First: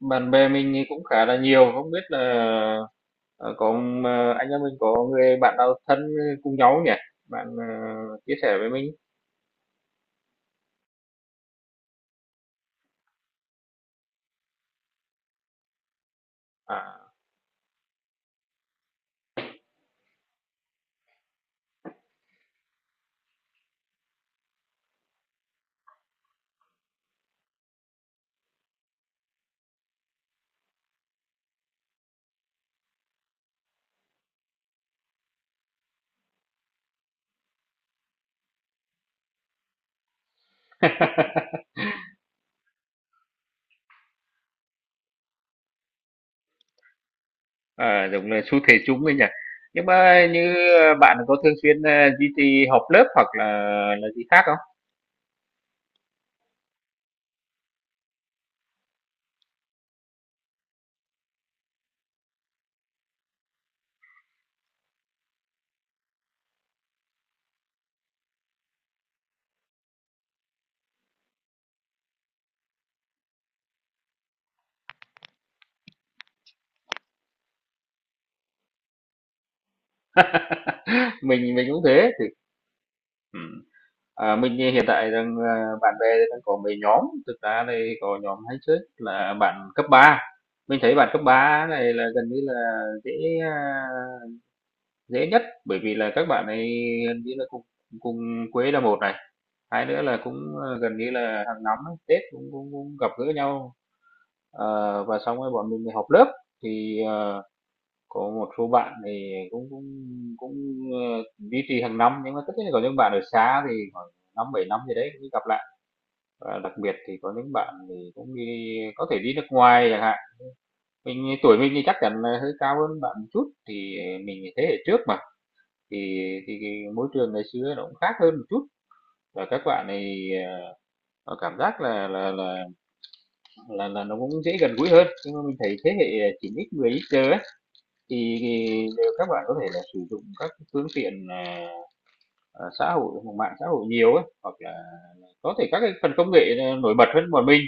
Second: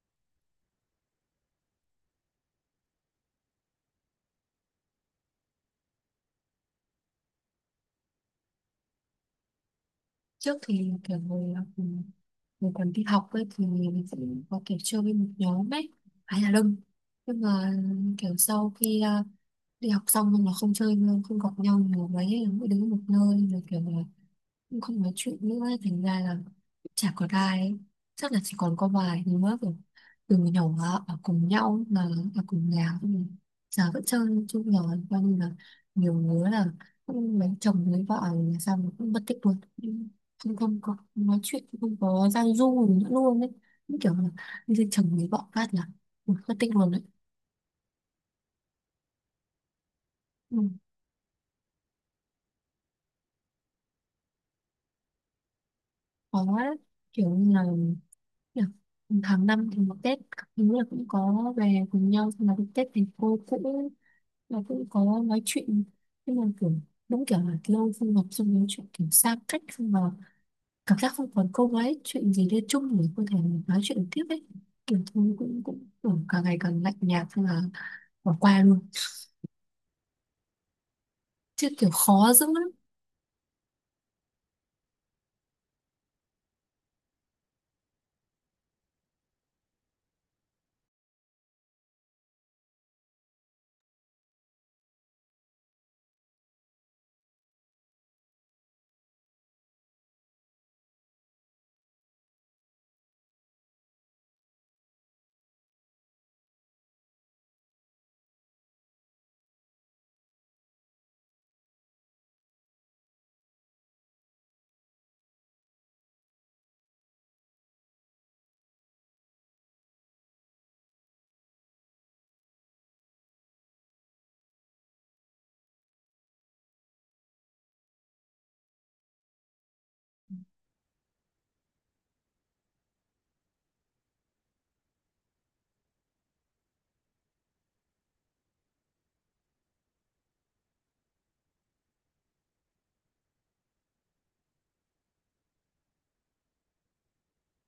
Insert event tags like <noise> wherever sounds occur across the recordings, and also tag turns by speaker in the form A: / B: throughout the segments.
A: Bạn bè mình thì cũng khá là nhiều, không biết là, ờ, có, anh em mình có người bạn nào thân cùng nhau nhỉ? Bạn, chia sẻ với mình.
B: Trước thì kiểu hồi còn đi học ấy thì mình sẽ có kiểu chơi với một nhóm ấy phải là đông,
A: À.
B: nhưng mà kiểu sau khi đi học xong nhưng mà không chơi nữa, không gặp nhau nhiều mấy ấy, mỗi đứa một nơi rồi kiểu là cũng không nói chuyện nữa ấy, thành ra là chả có ai ấy. Chắc là chỉ còn có vài đứa rồi từ nhỏ ở cùng nhau mà ở cùng nhà cũng giờ vẫn chơi chung nhỏ, coi như là nhiều đứa là cũng lấy chồng lấy vợ là sao mà cũng mất tích luôn, không không có nói
A: <laughs>
B: chuyện không có giao du gì nữa luôn đấy. Như kiểu là lấy chồng lấy vợ phát là mất tích luôn đấy.
A: À, đúng là xu thế chung ấy nhỉ. Nhưng mà như,
B: Ừ,
A: bạn có thường xuyên, duy trì họp lớp hoặc là gì khác không?
B: khó đấy, kiểu như là được. Tháng năm thì một Tết các thứ là cũng có về cùng nhau xong là đến Tết thì cô cũng là cũng có nói chuyện, nhưng mà kiểu đúng kiểu là lâu không gặp xong nói chuyện kiểu xa cách xong mà cảm giác không còn cô ấy chuyện gì liên chung để có thể nói chuyện tiếp ấy, kiểu thôi cũng cũng kiểu càng ngày càng lạnh nhạt xong là bỏ qua luôn,
A: <laughs> Mình
B: chứ
A: cũng
B: kiểu
A: thế, thì
B: khó dữ lắm.
A: ừm, à, mình hiện tại rằng, bạn bè đang có mấy nhóm, thực ra đây có nhóm hay chơi là bạn cấp ba. Mình thấy bạn cấp 3 này là gần như là dễ, ờ, dễ nhất, bởi vì là các bạn này gần như là cùng cùng quê là một này, hai nữa là cũng, gần như là hàng năm Tết cũng cũng cũng gặp gỡ nhau, và xong rồi bọn mình lại họp lớp. Thì, có một số bạn thì cũng cũng cũng, duy trì hàng năm, nhưng mà tất nhiên là có những bạn ở xa thì khoảng năm bảy năm gì đấy mới gặp lại. Và đặc biệt thì có những bạn thì cũng đi, có thể đi nước ngoài chẳng hạn, mình tuổi mình thì chắc chắn là hơi cao hơn bạn một chút, thì mình thế hệ trước mà. thì thì cái môi trường ngày xưa nó cũng khác hơn một chút và các bạn này, cảm giác là nó cũng dễ gần gũi hơn, nhưng mà mình thấy thế hệ 9x 10x giờ ấy, thì đều các bạn có thể là sử dụng các phương tiện xã hội, mạng xã hội nhiều ấy, hoặc là có thể các cái phần công nghệ nổi bật hơn bọn mình.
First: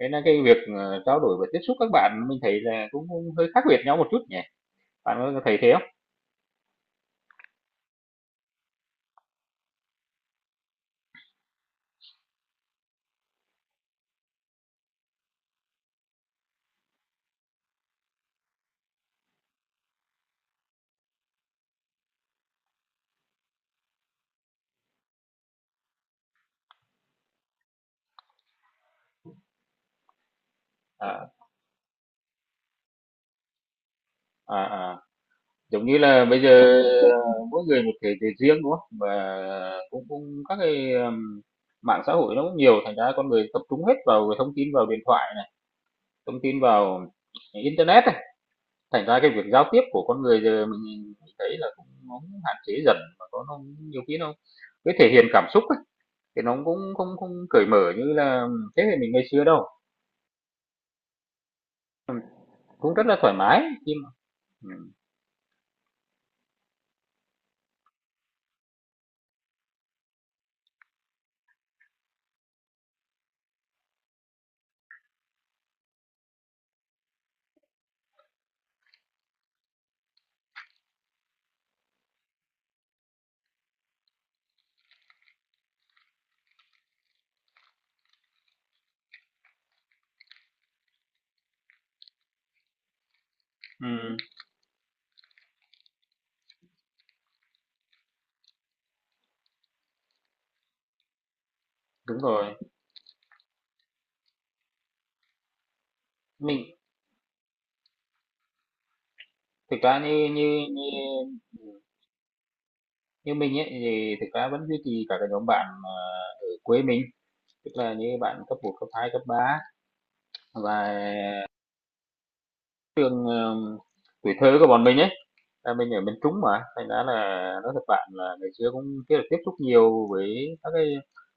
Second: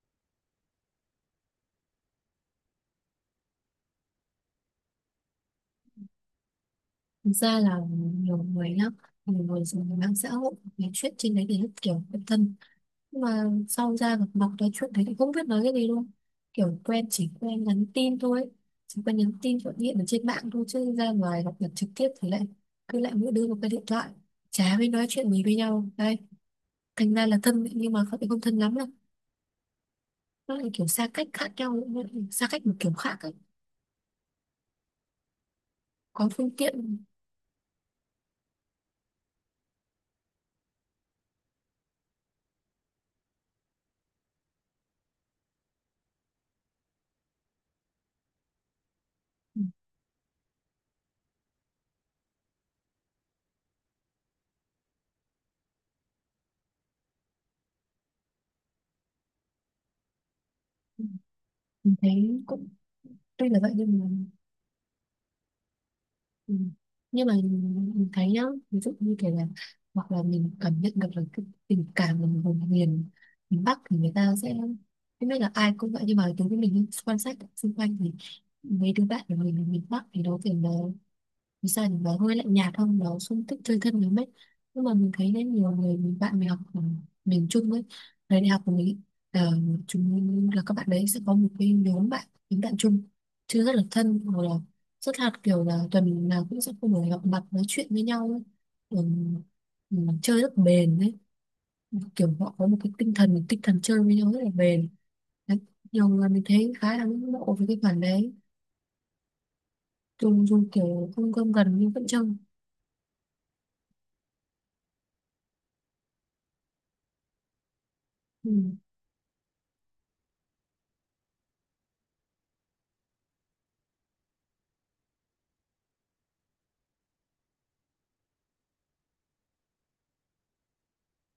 A: Thế là cái việc trao đổi và tiếp xúc các bạn mình thấy là cũng hơi khác biệt nhau một chút nhỉ, bạn có thấy thế không?
B: Thực ra là nhiều người nhá, nhiều người dùng mạng xã hội nói chuyện trên đấy thì rất kiểu quen thân. Nhưng mà sau ra gặp mặt nói chuyện thấy thì không biết nói cái gì luôn. Kiểu quen chỉ quen nhắn tin thôi. Chỉ quen nhắn tin gọi điện ở trên mạng thôi chứ ra ngoài gặp mặt trực tiếp thì lại cứ lại mỗi đứa một cái điện thoại. Chả biết nói chuyện gì với nhau. Đây, thành ra là thân ấy, nhưng mà không không thân lắm đâu. Nó lại kiểu xa cách
A: à,
B: khác nhau, nó lại xa cách một kiểu khác ấy.
A: à, à. Giống như là
B: Có
A: bây
B: phương
A: giờ
B: tiện.
A: mỗi người một thể chế riêng đúng không, và cũng cũng các cái mạng xã hội nó cũng nhiều, thành ra con người tập trung hết vào thông tin, vào điện thoại này, thông tin vào internet này, thành ra cái việc
B: Ừ.
A: giao tiếp của con người giờ mình thấy là cũng, nó cũng hạn chế dần mà có nó nhiều khi nó, cái thể hiện cảm xúc ấy, thì nó cũng không không cởi mở như là thế hệ mình ngày xưa đâu.
B: Ừ, mình
A: Ừ,
B: thấy cũng
A: cũng rất là thoải
B: tuy là
A: mái
B: vậy
A: khi
B: nhưng mà.
A: mà ừ,
B: Ừ. Nhưng mà mình thấy nhá, ví dụ như kiểu là hoặc là mình cảm nhận được là cái tình cảm của vùng miền, miền Bắc thì người ta sẽ không biết là ai cũng vậy, nhưng mà đối với mình ấy, quan sát xung quanh thì mấy đứa bạn của mình ở miền Bắc thì nó kiểu là vì sao thì nó hơi lạnh nhạt không, nó không thích chơi thân lắm ấy, nhưng mà mình thấy đấy nhiều người mình bạn mình học ở miền Trung ấy, thời đại học của mình, ờ, chúng là các bạn đấy sẽ có một cái nhóm bạn những bạn chung chứ rất là
A: ừ,
B: thân, hoặc là rất là kiểu là tuần nào cũng sẽ không phải gặp mặt nói chuyện với nhau ấy. Ừ, ừ, chơi rất bền đấy,
A: đúng
B: kiểu
A: rồi.
B: họ có một cái tinh thần chơi với nhau rất là bền đấy. Nhiều người mình
A: Mình
B: thấy khá là ngưỡng mộ với cái khoản đấy,
A: thực ra như
B: dùng
A: như,
B: dùng kiểu không gom
A: như
B: gần nhưng vẫn trông.
A: như mình ấy, thì thực ra vẫn duy trì cả cái nhóm bạn, ở quê mình, tức là như bạn
B: Ừ.
A: cấp một, cấp hai, cấp 3 và trường, tuổi thơ của bọn mình ấy, là mình ở miền Trung mà, thành ra là nói thật bạn là ngày xưa cũng chưa được tiếp xúc nhiều với các cái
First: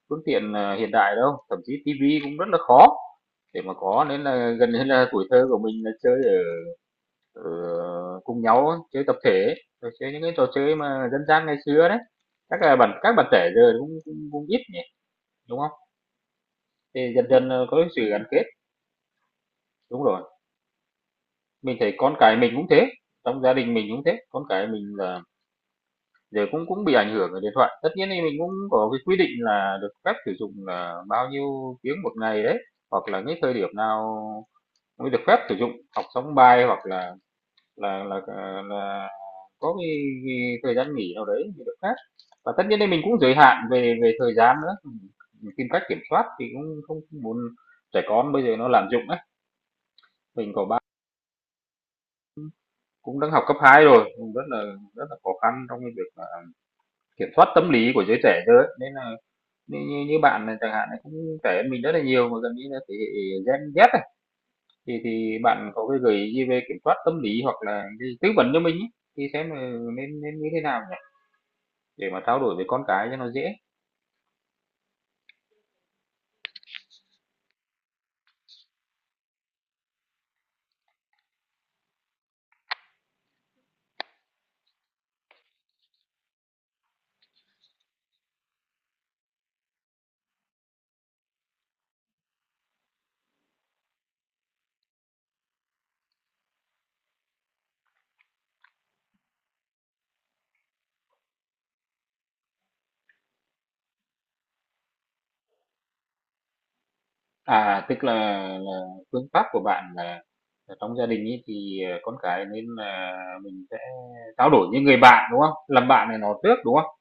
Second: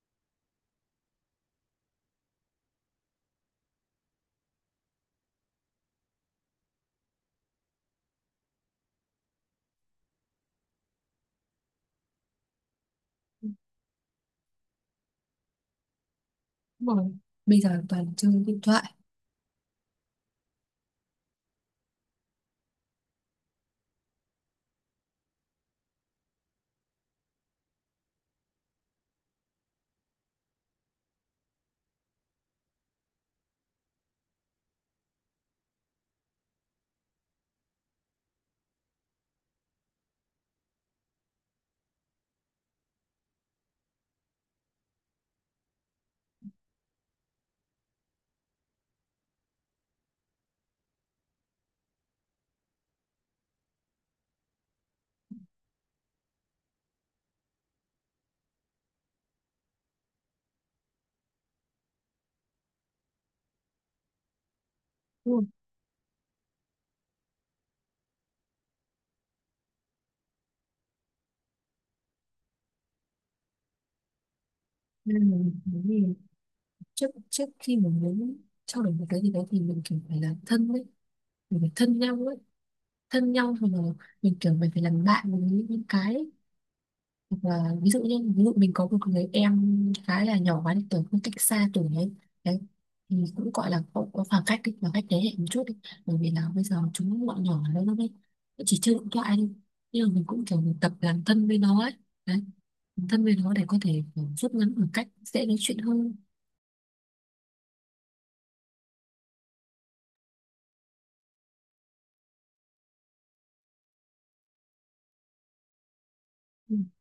A: phương tiện, hiện đại đâu, thậm chí tivi cũng rất là khó để mà có, nên là gần như là tuổi thơ của mình là chơi ở ở cùng nhau á, chơi tập thể ấy, rồi chơi những cái trò chơi mà dân gian ngày xưa đấy. Chắc là bạn các bạn trẻ giờ cũng cũng cũng ít nhỉ, đúng không?
B: Đúng
A: Thì
B: rồi.
A: dần dần,
B: Bây
A: có
B: giờ
A: cái sự
B: toàn
A: gắn
B: chơi
A: kết,
B: điện thoại
A: đúng rồi. Mình thấy con cái mình cũng thế, trong gia đình mình cũng thế, con cái mình là giờ cũng cũng bị ảnh hưởng bởi điện thoại. Tất nhiên thì mình cũng có cái quy định là được phép sử dụng là bao nhiêu tiếng một ngày đấy, hoặc là cái thời điểm nào mới được phép sử dụng, học xong bài hoặc là là có cái thời gian nghỉ nào đấy thì được phép. Và tất nhiên thì mình cũng giới hạn về về thời gian nữa, mình tìm cách kiểm soát thì cũng không muốn trẻ con bây giờ nó lạm dụng ấy. Mình có, cũng đang học cấp 2 rồi, cũng rất là khó khăn trong cái việc, kiểm soát tâm lý của giới trẻ giờ. Nên là như như như bạn này chẳng hạn là cũng trẻ hơn mình rất là nhiều, mà gần như là thế hệ Gen Z này,
B: đúng
A: thì
B: không?
A: bạn có cái gợi ý gì về kiểm soát tâm lý hoặc là cái tư vấn cho mình ấy, thì xem là nên nên như thế nào nhỉ? Để mà trao đổi với con cái cho nó dễ.
B: Nên là mình muốn gì trước trước khi mình muốn trao đổi một cái gì đấy thì mình kiểu phải là thân đấy, mình phải thân nhau ấy, thân nhau rồi là mình kiểu mình phải làm bạn với những cái. Và ví dụ như ví dụ mình có một người em khá là nhỏ quá đi, tuổi cũng cách xa tuổi ấy đấy, thì cũng gọi là có khoảng cách đi, khoảng cách thế hệ một chút đi, bởi vì là bây giờ chúng bọn nhỏ lớn lắm ấy, nó chỉ chơi điện thoại đi, nhưng mà mình cũng kiểu mình tập làm thân với nó ấy đấy, làm thân với nó để có thể kiểu rút ngắn khoảng cách dễ nói chuyện hơn.
A: À, tức là phương pháp của bạn là trong gia đình ấy thì, con cái nên là mình sẽ trao đổi với người bạn, đúng không? Làm bạn này nó trước, đúng
B: Ừ.
A: không?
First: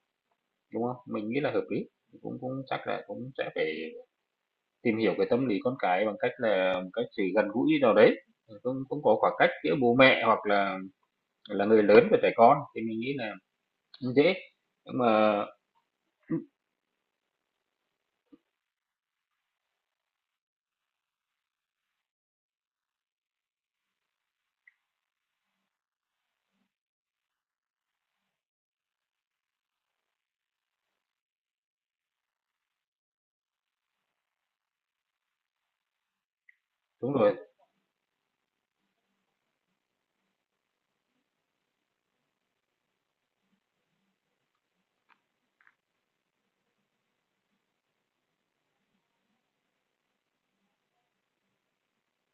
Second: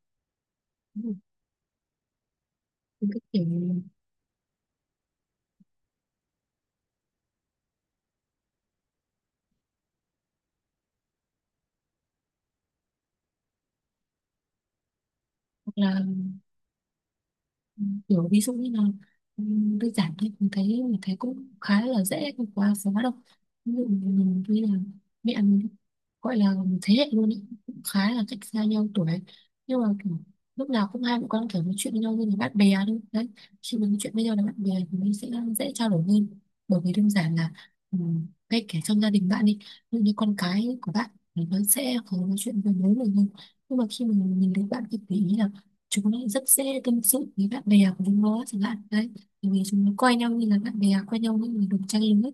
A: Đúng không?
B: Đúng rồi.
A: Mình nghĩ là hợp lý, cũng cũng chắc là
B: Những cái
A: cũng
B: kiểu
A: sẽ phải tìm hiểu cái tâm lý con cái bằng cách là một cách sự gần gũi nào đấy, cũng cũng có khoảng cách giữa bố mẹ hoặc là người lớn với trẻ con thì mình nghĩ là cũng dễ. Nhưng mà
B: hoặc là Ừ, kiểu ví dụ như là ừ, đơn giản thôi, mình thấy cũng khá là dễ không quá khó đâu, ví dụ mình như là mẹ mình gọi là thế hệ luôn ý, cũng khá là cách xa nhau tuổi, nhưng mà kiểu, lúc nào cũng hai mẹ con kiểu nói chuyện với nhau như là bạn bè thôi đấy, khi mình nói chuyện với nhau là bạn bè thì mình sẽ dễ trao đổi hơn, bởi vì đơn
A: đúng rồi,
B: giản là ừ, ngay cả trong gia đình bạn đi, ví dụ như con cái của bạn thì nó sẽ khó nói chuyện với bố mình hơn, nhưng mà khi mình nhìn thấy bạn thì để ý là chúng nó rất dễ tâm sự với bạn bè của chúng nó chẳng hạn đấy, bởi vì chúng nó coi nhau như là bạn bè, coi nhau như là đồng trang lứa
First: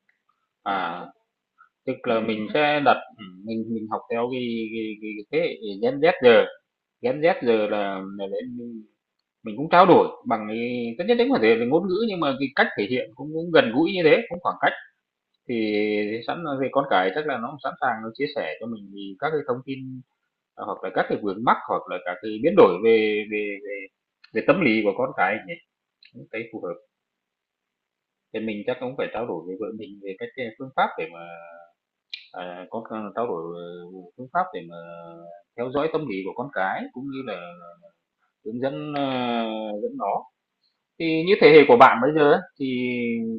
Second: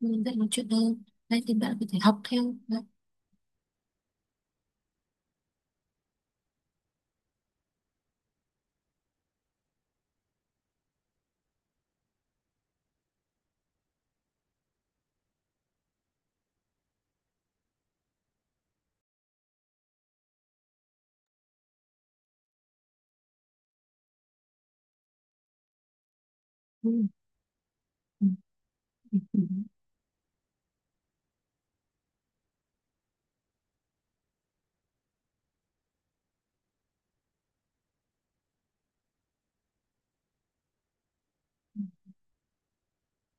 B: nên dễ nói chuyện hơn,
A: à,
B: đấy thì bạn có
A: tức
B: thể
A: là
B: học
A: mình
B: theo
A: sẽ
B: đấy.
A: đặt mình học theo cái cái thế hệ Gen Z giờ, Gen Z giờ là để mình cũng trao đổi bằng cái tất nhiên đấy có thể là ngôn ngữ, nhưng mà cái cách thể hiện cũng cũng gần gũi như thế, cũng khoảng cách. Thì sẵn về con cái chắc là nó cũng sẵn sàng nó chia sẻ cho mình thì các cái thông tin, hoặc là các cái vướng mắc, hoặc là các cái biến đổi về về tâm lý của con cái nhỉ, cũng thấy phù hợp.
B: Ừ. Ừ.
A: Thì mình chắc cũng phải
B: Ừ.
A: trao
B: Ừ.
A: đổi với vợ mình về các cái phương pháp để mà, à, có c trao đổi, phương pháp để mà theo dõi tâm lý của con cái, cũng như là hướng dẫn, dẫn nó. Thì như thế hệ của bạn bây giờ á, thì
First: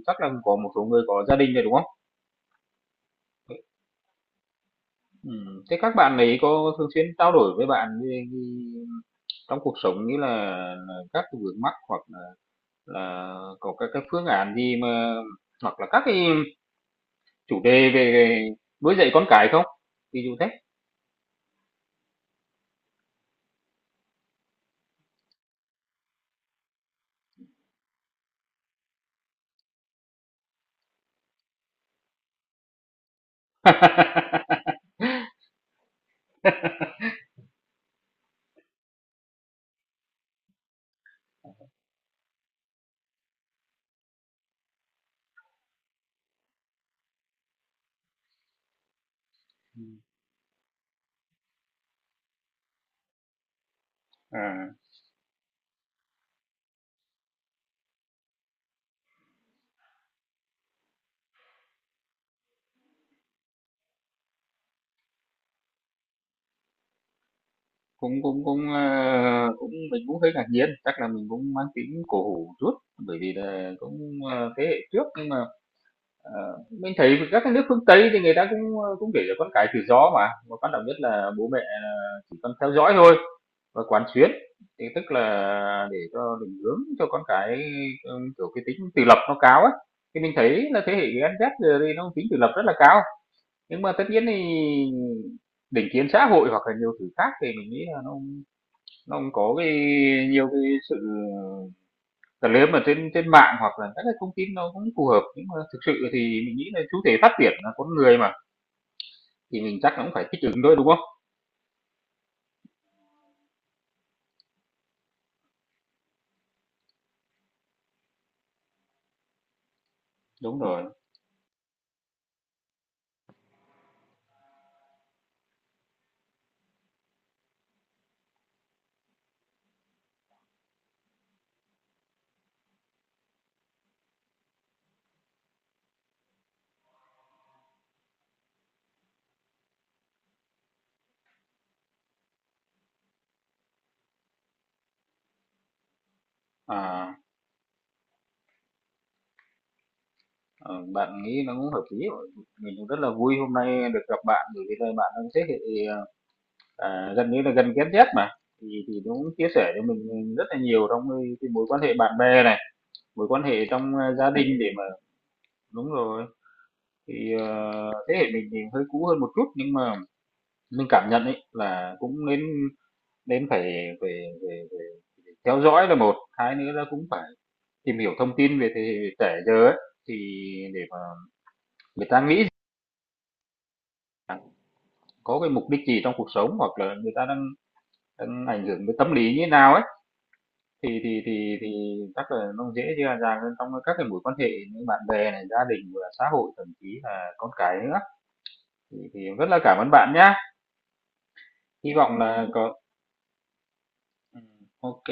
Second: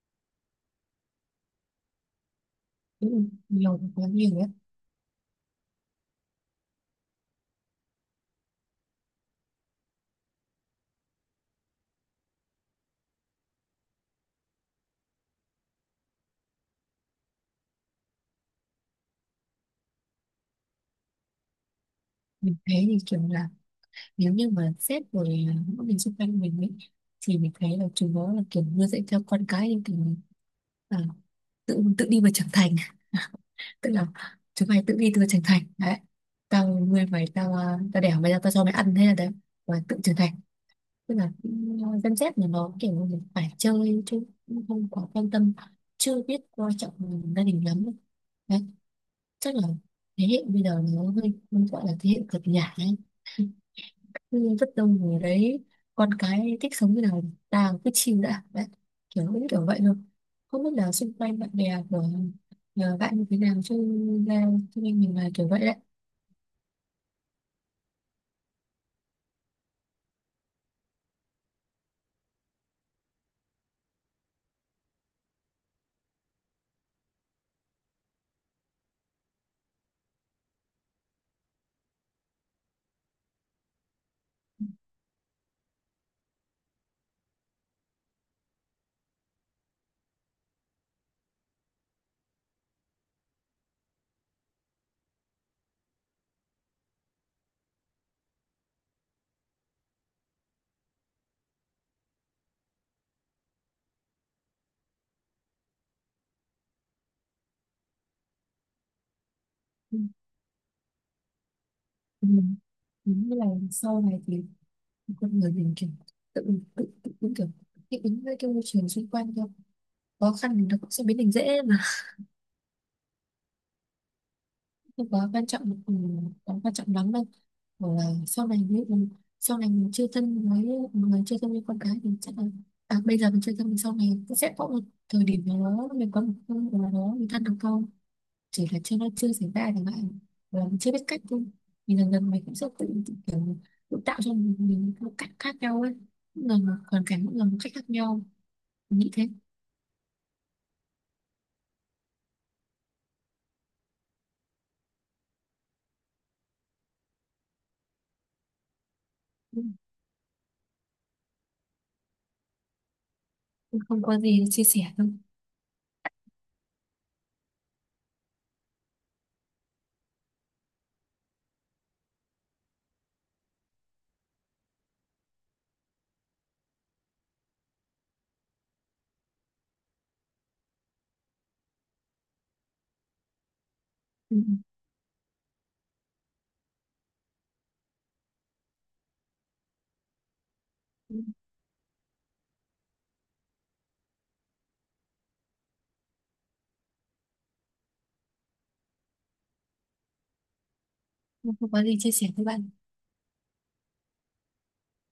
A: chắc là có một số người có gia đình rồi, đúng không?
B: Đúng, nhiều quá nhiều ấy.
A: Thế các bạn ấy có thường xuyên trao đổi với bạn về cái trong cuộc sống, như là các cái vướng mắc, hoặc là có các cái phương án gì mà, hoặc là các cái chủ đề về nuôi dạy con cái không? Ví dụ thế.
B: Mình thấy thì kiểu là nếu như mà sếp rồi những người xung quanh mình ấy, thì mình thấy là chúng nó là kiểu nuôi dạy theo con cái nhưng kiểu à, tự tự đi mà trưởng thành, tức là chúng mày tự đi tự trưởng thành đấy, tao nuôi mày, tao đẻ mày ra tao cho mày ăn thế là đấy và tự trưởng thành, tức là Gen Z là nó kiểu như là phải chơi chứ cũng không quá quan tâm, chưa biết coi trọng gia đình lắm đấy, chắc là thế hệ bây giờ nó hơi gọi là thế hệ cực nhả ấy. Ừ,
A: À,
B: rất đông người đấy, con cái thích sống như nào tàng cứ chill đã bạn, kiểu cũng kiểu vậy thôi, không biết là xung quanh bạn bè của nhờ bạn như thế nào chứ ra, cho nên mình là kiểu vậy đấy.
A: cũng cũng cũng, cũng mình cũng hơi ngạc nhiên, chắc là mình cũng mang tính cổ hủ chút, bởi vì là cũng, thế hệ trước, nhưng mà, ờ, mình thấy các cái nước phương Tây thì người ta cũng, cũng để cho con cái tự do mà quan trọng nhất là bố mẹ là chỉ cần theo dõi thôi. Và quán xuyến, thì tức là để cho định hướng cho con cái, ừ, kiểu cái tính tự lập nó cao ấy. Thì mình thấy là thế hệ Gen Z giờ đây nó tính tự lập rất là cao, nhưng mà tất nhiên thì định kiến xã hội hoặc là nhiều thứ khác thì mình nghĩ là nó cũng có cái nhiều cái sự cần, nếu mà trên trên mạng hoặc là các cái thông tin nó cũng phù hợp, nhưng mà thực sự thì mình nghĩ là chủ thể phát triển là con người mà, thì mình chắc
B: Ừ.
A: nó cũng phải thích ứng thôi, đúng không?
B: Ừ, đúng là sau này thì con người mình kiểu tự tự tự cũng kiểu thích ứng với cái môi trường xung quanh thôi, khó khăn
A: Đúng
B: thì nó
A: rồi,
B: cũng sẽ biến thành dễ, không quá quan trọng quá quan trọng lắm đâu, hoặc là sau này nếu mình sau này mình chưa thân với người, chưa thân với con cái thì chắc là à, bây giờ mình chưa thân thì sau này cũng sẽ có một thời điểm nào đó mình có một con nào đó mình thân được không, chỉ là chưa nó chưa xảy ra chẳng hạn, hoặc là mình chưa biết cách thôi, thì dần dần mình cũng sẽ tự kiểu tự tạo cho mình một cách khác nhau ấy, mỗi lần một hoàn
A: à.
B: cảnh mỗi lần một cách khác nhau, mình nghĩ thế.
A: Ờ, bạn nghĩ nó cũng hợp lý rồi. Mình cũng rất là vui hôm nay được gặp bạn, bởi vì là bạn đang thế hệ, à, gần như là gần Gen Z mà. Thì nó cũng chia sẻ cho mình rất là nhiều trong cái mối quan hệ bạn bè này, mối quan hệ
B: Ừ,
A: trong
B: không
A: à,
B: có
A: gia
B: gì
A: đình
B: chia
A: để
B: sẻ
A: mà
B: thôi.
A: đúng rồi. Thì thế hệ mình thì hơi cũ hơn một chút, nhưng mà mình cảm nhận ấy là cũng nên nên phải phải, phải, phải, phải theo dõi là một, hai nữa là cũng phải tìm hiểu thông tin về thế hệ trẻ giờ ấy, thì để mà người ta nghĩ
B: Ừ,
A: có cái mục đích gì trong cuộc sống, hoặc là người ta đang đang ảnh hưởng với tâm lý như thế nào ấy, thì
B: ừ,
A: thì chắc là nó dễ dàng dàng hơn trong các cái mối quan hệ như bạn bè này, gia đình và xã hội, thậm chí là con cái nữa, thì rất là cảm ơn bạn nhá.
B: ừ, không có
A: Hy
B: gì chia
A: vọng
B: sẻ với
A: là
B: bạn.
A: có ừ, ok.